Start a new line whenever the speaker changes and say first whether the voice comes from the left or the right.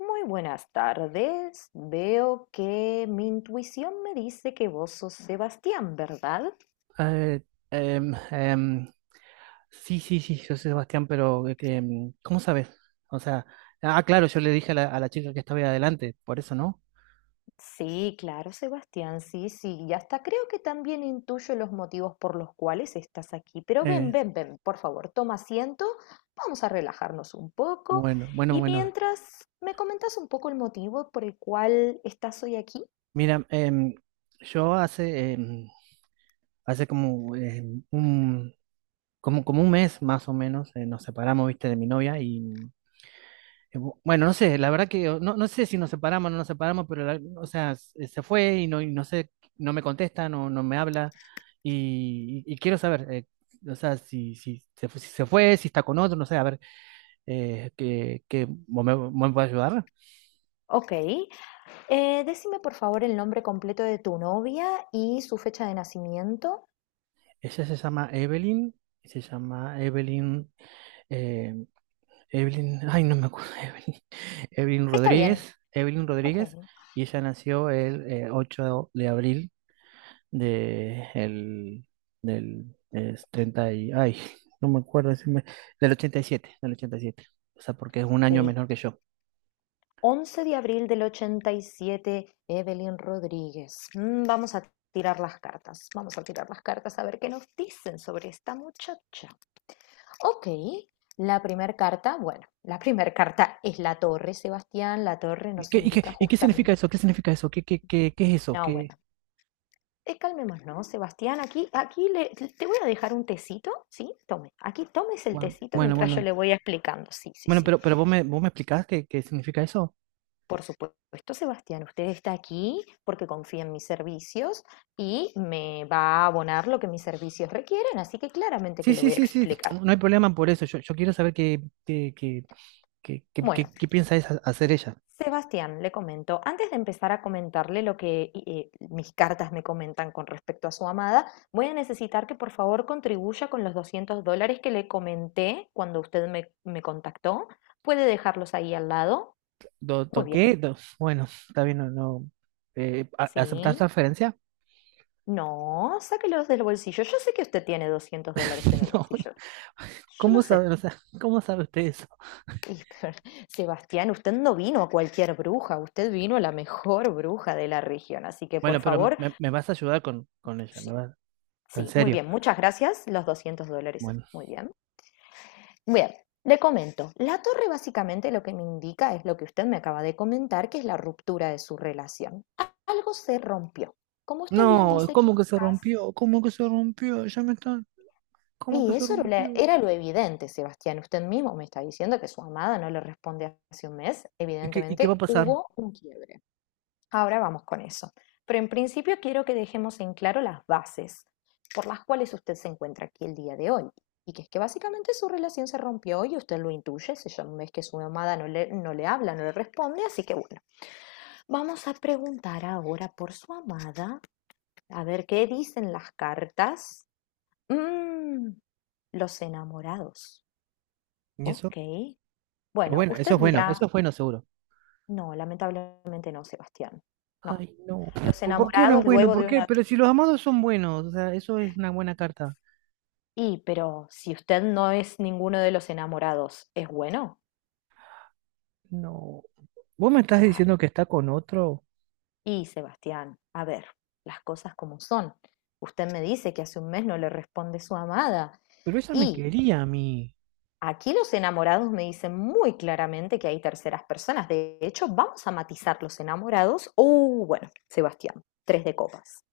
left: Muy buenas tardes. Veo que mi intuición me dice que vos sos Sebastián, ¿verdad?
right: Eh, em, em, sí, sí, sí, yo sé, Sebastián, pero ¿cómo sabes? O sea, ah, claro, yo le dije a la chica que estaba ahí adelante, por eso, ¿no?
left: Sí, claro, Sebastián, sí, sí. Y hasta creo que también intuyo los motivos por los cuales estás aquí. Pero ven,
right: Eh,
left: ven, ven, por favor, toma asiento. Vamos a relajarnos un poco.
right: bueno, bueno,
left: Y
right: bueno.
left: mientras me comentas un poco el motivo por el cual estás hoy aquí.
right: Mira, yo hace, hace como, un, como un mes más o menos nos separamos, viste, de mi novia. Y Bueno, no sé, la verdad que no sé si nos separamos o no nos separamos, pero o sea, se fue y y no sé, no me contesta, no me habla y quiero saber, o sea, se fue, si está con otro, no sé, a ver, que vos me podés ayudar?
left: Ok, decime por favor el nombre completo de tu novia y su fecha de nacimiento.
right: Ella se llama Evelyn, eh, Evelyn, ay, no me acuerdo, Evelyn, Evelyn
left: Está bien.
right: Rodríguez, Evelyn
left: Ok.
right: Rodríguez. Y ella nació el 8 de abril de el del es 30 y ay, no me acuerdo, del 87, del ochenta y siete. O sea, porque es un
left: Ok,
right: año menor que yo.
left: 11 de abril del 87, Evelyn Rodríguez. Vamos a tirar las cartas, vamos a tirar las cartas a ver qué nos dicen sobre esta muchacha. Ok, bueno, la primera carta es la torre, Sebastián, la torre
right: ¿Y
left: nos
right: qué, y qué,
left: indica
right: y qué significa
left: justamente.
right: eso? ¿Qué significa eso? Qué es eso?
left: No, bueno,
right: ¿Qué?
left: calmémonos, Sebastián, aquí, te voy a dejar un tecito, ¿sí? Tome, aquí tomes el
right: Bueno,
left: tecito
right: bueno,
left: mientras yo
right: bueno.
left: le voy explicando, sí, sí,
right: Bueno,
left: sí.
right: pero vos me explicás qué, qué significa eso.
left: Por supuesto, Sebastián, usted está aquí porque confía en mis servicios y me va a abonar lo que mis servicios requieren, así que claramente
right: Sí,
left: que le
right: sí,
left: voy a
right: sí, sí.
left: explicar.
right: No hay problema por eso. Yo quiero saber
left: Bueno,
right: qué piensa hacer ella.
left: Sebastián, le comento, antes de empezar a comentarle lo que mis cartas me comentan con respecto a su amada, voy a necesitar que por favor contribuya con los $200 que le comenté cuando usted me contactó. ¿Puede dejarlos ahí al lado? Muy bien,
right: Bueno, está bien, no, no, ¿aceptar
left: sí.
right: transferencia?
left: No, sáquelos del bolsillo. Yo sé que usted tiene $200 en el
right: No,
left: bolsillo. Yo lo
right: ¿cómo sabe,
left: sé.
right: o sea, cómo sabe usted eso?
left: Y, pero, Sebastián, usted no vino a cualquier bruja, usted vino a la mejor bruja de la región. Así que, por
right: Bueno, pero
left: favor,
right: me vas a ayudar con ella, me
left: sí,
right: vas, en
left: sí, muy
right: serio.
left: bien, muchas gracias. Los 200 dólares,
right: Bueno,
left: muy bien. Bien, le comento. La torre básicamente lo que me indica es lo que usted me acaba de comentar, que es la ruptura de su relación. Algo se rompió. Como usted bien
right: no,
left: dice,
right: ¿cómo que se
left: quizás.
right: rompió? ¿Cómo que se rompió? Ya me están, ¿cómo
left: Y
right: que se
left: eso era lo
right: rompió?
left: era lo evidente, Sebastián. Usted mismo me está diciendo que su amada no le responde hace un mes.
right: Y qué va
left: Evidentemente
right: a pasar?
left: hubo un quiebre. Ahora vamos con eso. Pero en principio quiero que dejemos en claro las bases por las cuales usted se encuentra aquí el día de hoy. Y que es que básicamente su relación se rompió y usted lo intuye, se llama, es que su amada no le habla, no le responde, así que bueno, vamos a preguntar ahora por su amada, a ver qué dicen las cartas. Mm, los enamorados.
right: ¿Y eso?
left: Ok. Bueno,
right: Bueno, eso
left: usted
right: es bueno,
left: dirá,
right: eso es bueno, seguro.
left: no, lamentablemente no, Sebastián. No.
right: Ay, no.
left: Los
right: Por qué no es
left: enamorados
right: bueno?
left: luego
right: ¿Por
left: de
right: qué?
left: una...
right: Pero si los amados son buenos, o sea, eso es una buena carta.
left: Y, pero si usted no es ninguno de los enamorados, ¿es bueno?
right: No. Vos me estás
left: Claro.
right: diciendo que está con otro,
left: Y, Sebastián, a ver, las cosas como son. Usted me dice que hace un mes no le responde su amada.
right: pero ella me
left: Y
right: quería a mí.
left: aquí los enamorados me dicen muy claramente que hay terceras personas. De hecho, vamos a matizar los enamorados. Bueno, Sebastián, tres de copas.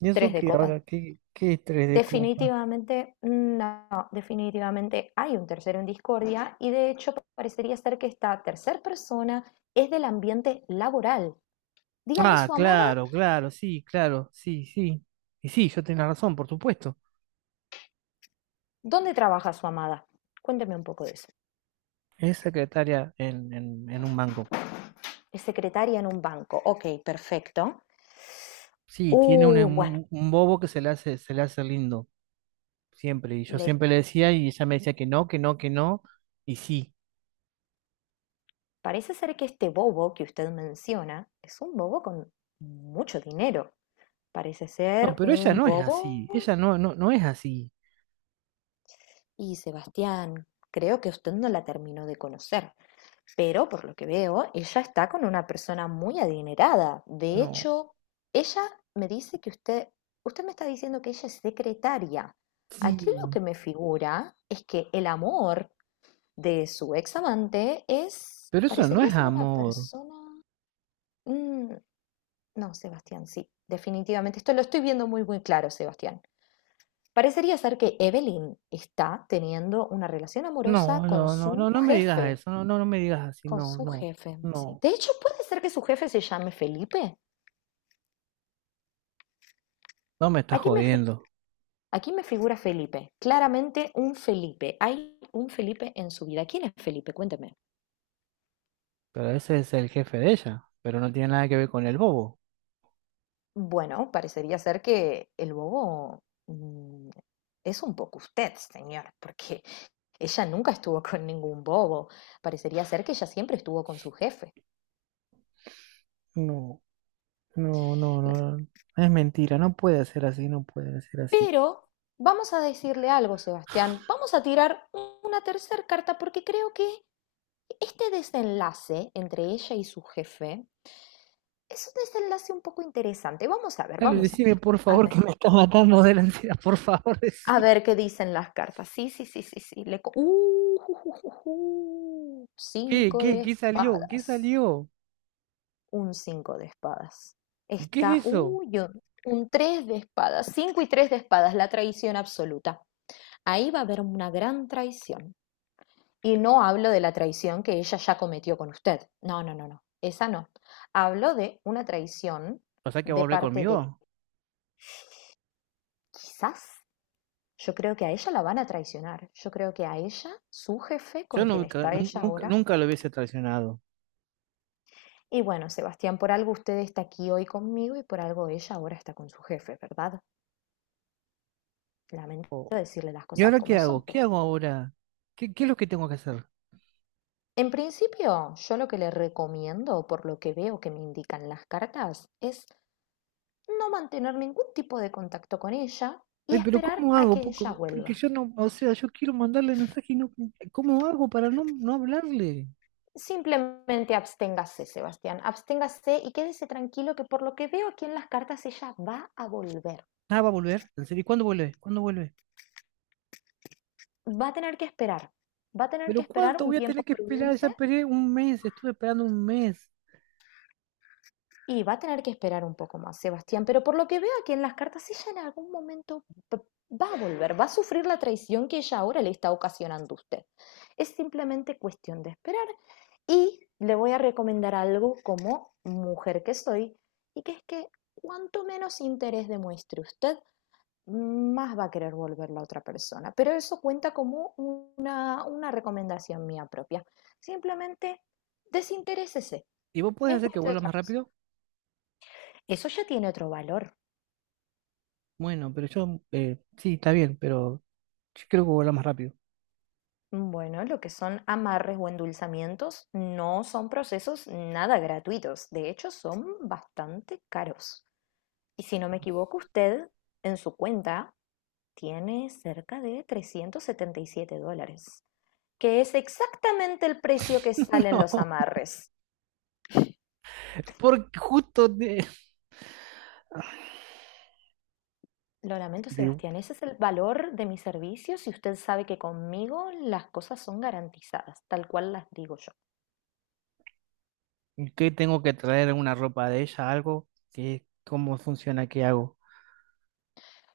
right: ¿Y
left: Tres
right: eso
left: de
right: que
left: copas.
right: ahora? ¿Qué, qué es tres de copa?
left: Definitivamente, no, definitivamente hay un tercero en discordia y de hecho parecería ser que esta tercer persona es del ambiente laboral. Dígame
right: Ah,
left: su amada,
right: claro, claro, sí, claro, sí, sí. Y sí, yo tenía razón, por supuesto.
left: ¿dónde trabaja su amada? Cuénteme un poco de eso.
right: Es secretaria en, en un banco.
left: Es secretaria en un banco. Ok, perfecto.
right: Sí, tiene un,
left: Bueno,
right: un bobo que se le hace lindo, siempre. Y yo
left: le
right: siempre le decía y ella me decía que no, que no, que no, y sí.
left: parece ser que este bobo que usted menciona es un bobo con mucho dinero. Parece
right: No,
left: ser
right: pero ella
left: un
right: no es así.
left: bobo.
right: Ella no, no, no es así.
left: Y Sebastián, creo que usted no la terminó de conocer, pero por lo que veo, ella está con una persona muy adinerada. De
right: No.
left: hecho, ella me dice que usted me está diciendo que ella es secretaria. Aquí lo
right: Sí.
left: que me figura es que el amor de su ex amante es,
right: Pero eso no
left: parecería
right: es
left: ser una
right: amor.
left: persona... Mm, no, Sebastián, sí, definitivamente. Esto lo estoy viendo muy, muy claro, Sebastián. Parecería ser que Evelyn está teniendo una relación amorosa
right: No, no, no, no, no me digas eso. No, no, no me digas así.
left: con
right: No,
left: su
right: no,
left: jefe, sí.
right: no.
left: De hecho, puede ser que su jefe se llame Felipe.
right: No me estás
left: Aquí me, fi-
right: jodiendo.
left: aquí me figura Felipe, claramente un Felipe. Hay un Felipe en su vida. ¿Quién es Felipe? Cuénteme.
right: Pero ese es el jefe de ella. Pero no tiene nada que ver con el bobo.
left: Bueno, parecería ser que el bobo mm, es un poco usted, señor, porque ella nunca estuvo con ningún bobo. Parecería ser que ella siempre estuvo con su jefe.
right: No, no, no, no. Es mentira. No puede ser así. No puede ser así.
left: Pero vamos a decirle algo, Sebastián. Vamos a tirar una tercera carta porque creo que este desenlace entre ella y su jefe es un desenlace un poco interesante. Vamos a ver,
right: Dale,
left: vamos a
right: decime
left: ver.
right: por
left: A
right: favor
left: ver,
right: que me está matando de la ansiedad. Por favor,
left: a
right: decime.
left: ver qué dicen las cartas. Sí, sí, sí, sí, sí. Ju, ju, ju.
right: ¿Qué,
left: Cinco
right: qué,
left: de
right: qué salió? ¿Qué
left: espadas.
right: salió?
left: Un cinco de espadas.
right: ¿Qué es
left: Está,
right: eso?
left: uy, un tres de espadas. Cinco y tres de espadas, la traición absoluta. Ahí va a haber una gran traición. Y no hablo de la traición que ella ya cometió con usted. No, no, no, no. Esa no. Hablo de una traición
right: ¿O sea que va a
left: de
right: volver
left: parte de,
right: conmigo?
left: quizás, yo creo que a ella la van a traicionar. Yo creo que a ella, su jefe,
right: Yo
left: con quien
right: nunca,
left: está ella
right: nunca,
left: ahora.
right: nunca lo hubiese traicionado.
left: Y bueno, Sebastián, por algo usted está aquí hoy conmigo y por algo ella ahora está con su jefe, ¿verdad? Lamento decirle las
right: ¿Y
left: cosas
right: ahora qué
left: como
right: hago?
left: son,
right: ¿Qué
left: pero
right: hago ahora? ¿Qué, qué es lo que tengo que hacer?
left: en principio, yo lo que le recomiendo, por lo que veo que me indican las cartas, es no mantener ningún tipo de contacto con ella y
right: Ay, pero
left: esperar
right: ¿cómo
left: a
right: hago?
left: que ella
right: Poco, porque
left: vuelva.
right: yo no, o sea, yo quiero mandarle mensaje y no, ¿cómo hago para no, no hablarle?
left: Simplemente absténgase, Sebastián, absténgase y quédese tranquilo que por lo que veo aquí en las cartas ella va a volver.
right: Ah, va a volver. ¿En serio? ¿Y ¿cuándo vuelve? ¿Cuándo vuelve?
left: Va a tener que esperar, va a tener
right: Pero
left: que esperar
right: ¿cuánto
left: un
right: voy a
left: tiempo
right: tener que esperar? Ya
left: prudente.
right: esperé un mes, estuve esperando un mes.
left: Y va a tener que esperar un poco más, Sebastián, pero por lo que veo aquí en las cartas, ella en algún momento va a volver, va a sufrir la traición que ella ahora le está ocasionando a usted. Es simplemente cuestión de esperar y le voy a recomendar algo como mujer que soy, y que es que cuanto menos interés demuestre usted, más va a querer volver la otra persona. Pero eso cuenta como una recomendación mía propia. Simplemente desinterésese
right: ¿Y vos podés
left: en
right: hacer que
left: cuestión de
right: vuelva
left: otra
right: más
left: persona.
right: rápido?
left: Eso ya tiene otro valor.
right: Bueno, pero yo, sí, está bien, pero yo creo que vuelva más rápido.
left: Bueno lo que son amarres o endulzamientos no son procesos nada gratuitos, de hecho son bastante caros. Y si no me equivoco, usted en su cuenta tiene cerca de $377, que es exactamente el precio que salen los
right: No,
left: amarres.
right: porque justo de...
left: Lo lamento, Sebastián, ese es el valor de mis servicios y usted sabe que conmigo las cosas son garantizadas, tal cual las digo.
right: ¿Qué tengo que traer? ¿Una ropa de ella? ¿Algo? ¿Qué, cómo funciona? ¿Qué hago?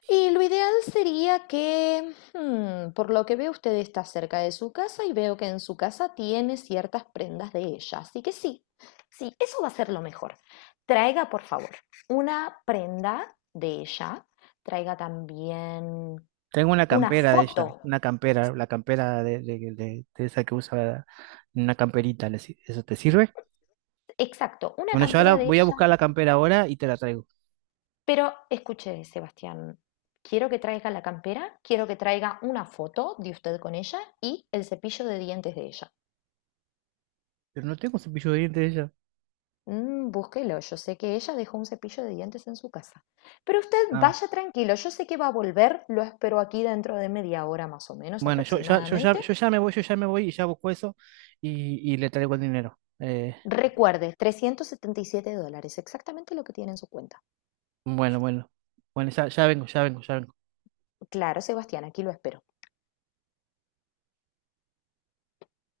left: Y lo ideal sería que, por lo que veo, usted está cerca de su casa y veo que en su casa tiene ciertas prendas de ella. Así que sí, sí, eso va a ser lo mejor. Traiga, por favor, una prenda de ella. Traiga también
right: Tengo una
left: una
right: campera de ella,
left: foto.
right: una campera, la campera de, de esa que usa, una camperita, ¿eso te sirve?
left: Exacto, una
right: Bueno, yo ahora
left: campera de
right: voy a
left: ella.
right: buscar la campera ahora y te la traigo.
left: Pero escuche, Sebastián, quiero que traiga la campera, quiero que traiga una foto de usted con ella y el cepillo de dientes de ella.
right: Pero no tengo cepillo de dientes de ella.
left: Búsquelo, yo sé que ella dejó un cepillo de dientes en su casa. Pero usted
right: Ah,
left: vaya tranquilo, yo sé que va a volver, lo espero aquí dentro de media hora más o menos
right: bueno,
left: aproximadamente.
right: yo ya me voy, yo ya me voy y ya busco eso y le traigo el dinero.
left: Recuerde, $377, exactamente lo que tiene en su cuenta.
right: Bueno, bueno, bueno, ya vengo, ya vengo, ya vengo.
left: Claro, Sebastián, aquí lo espero.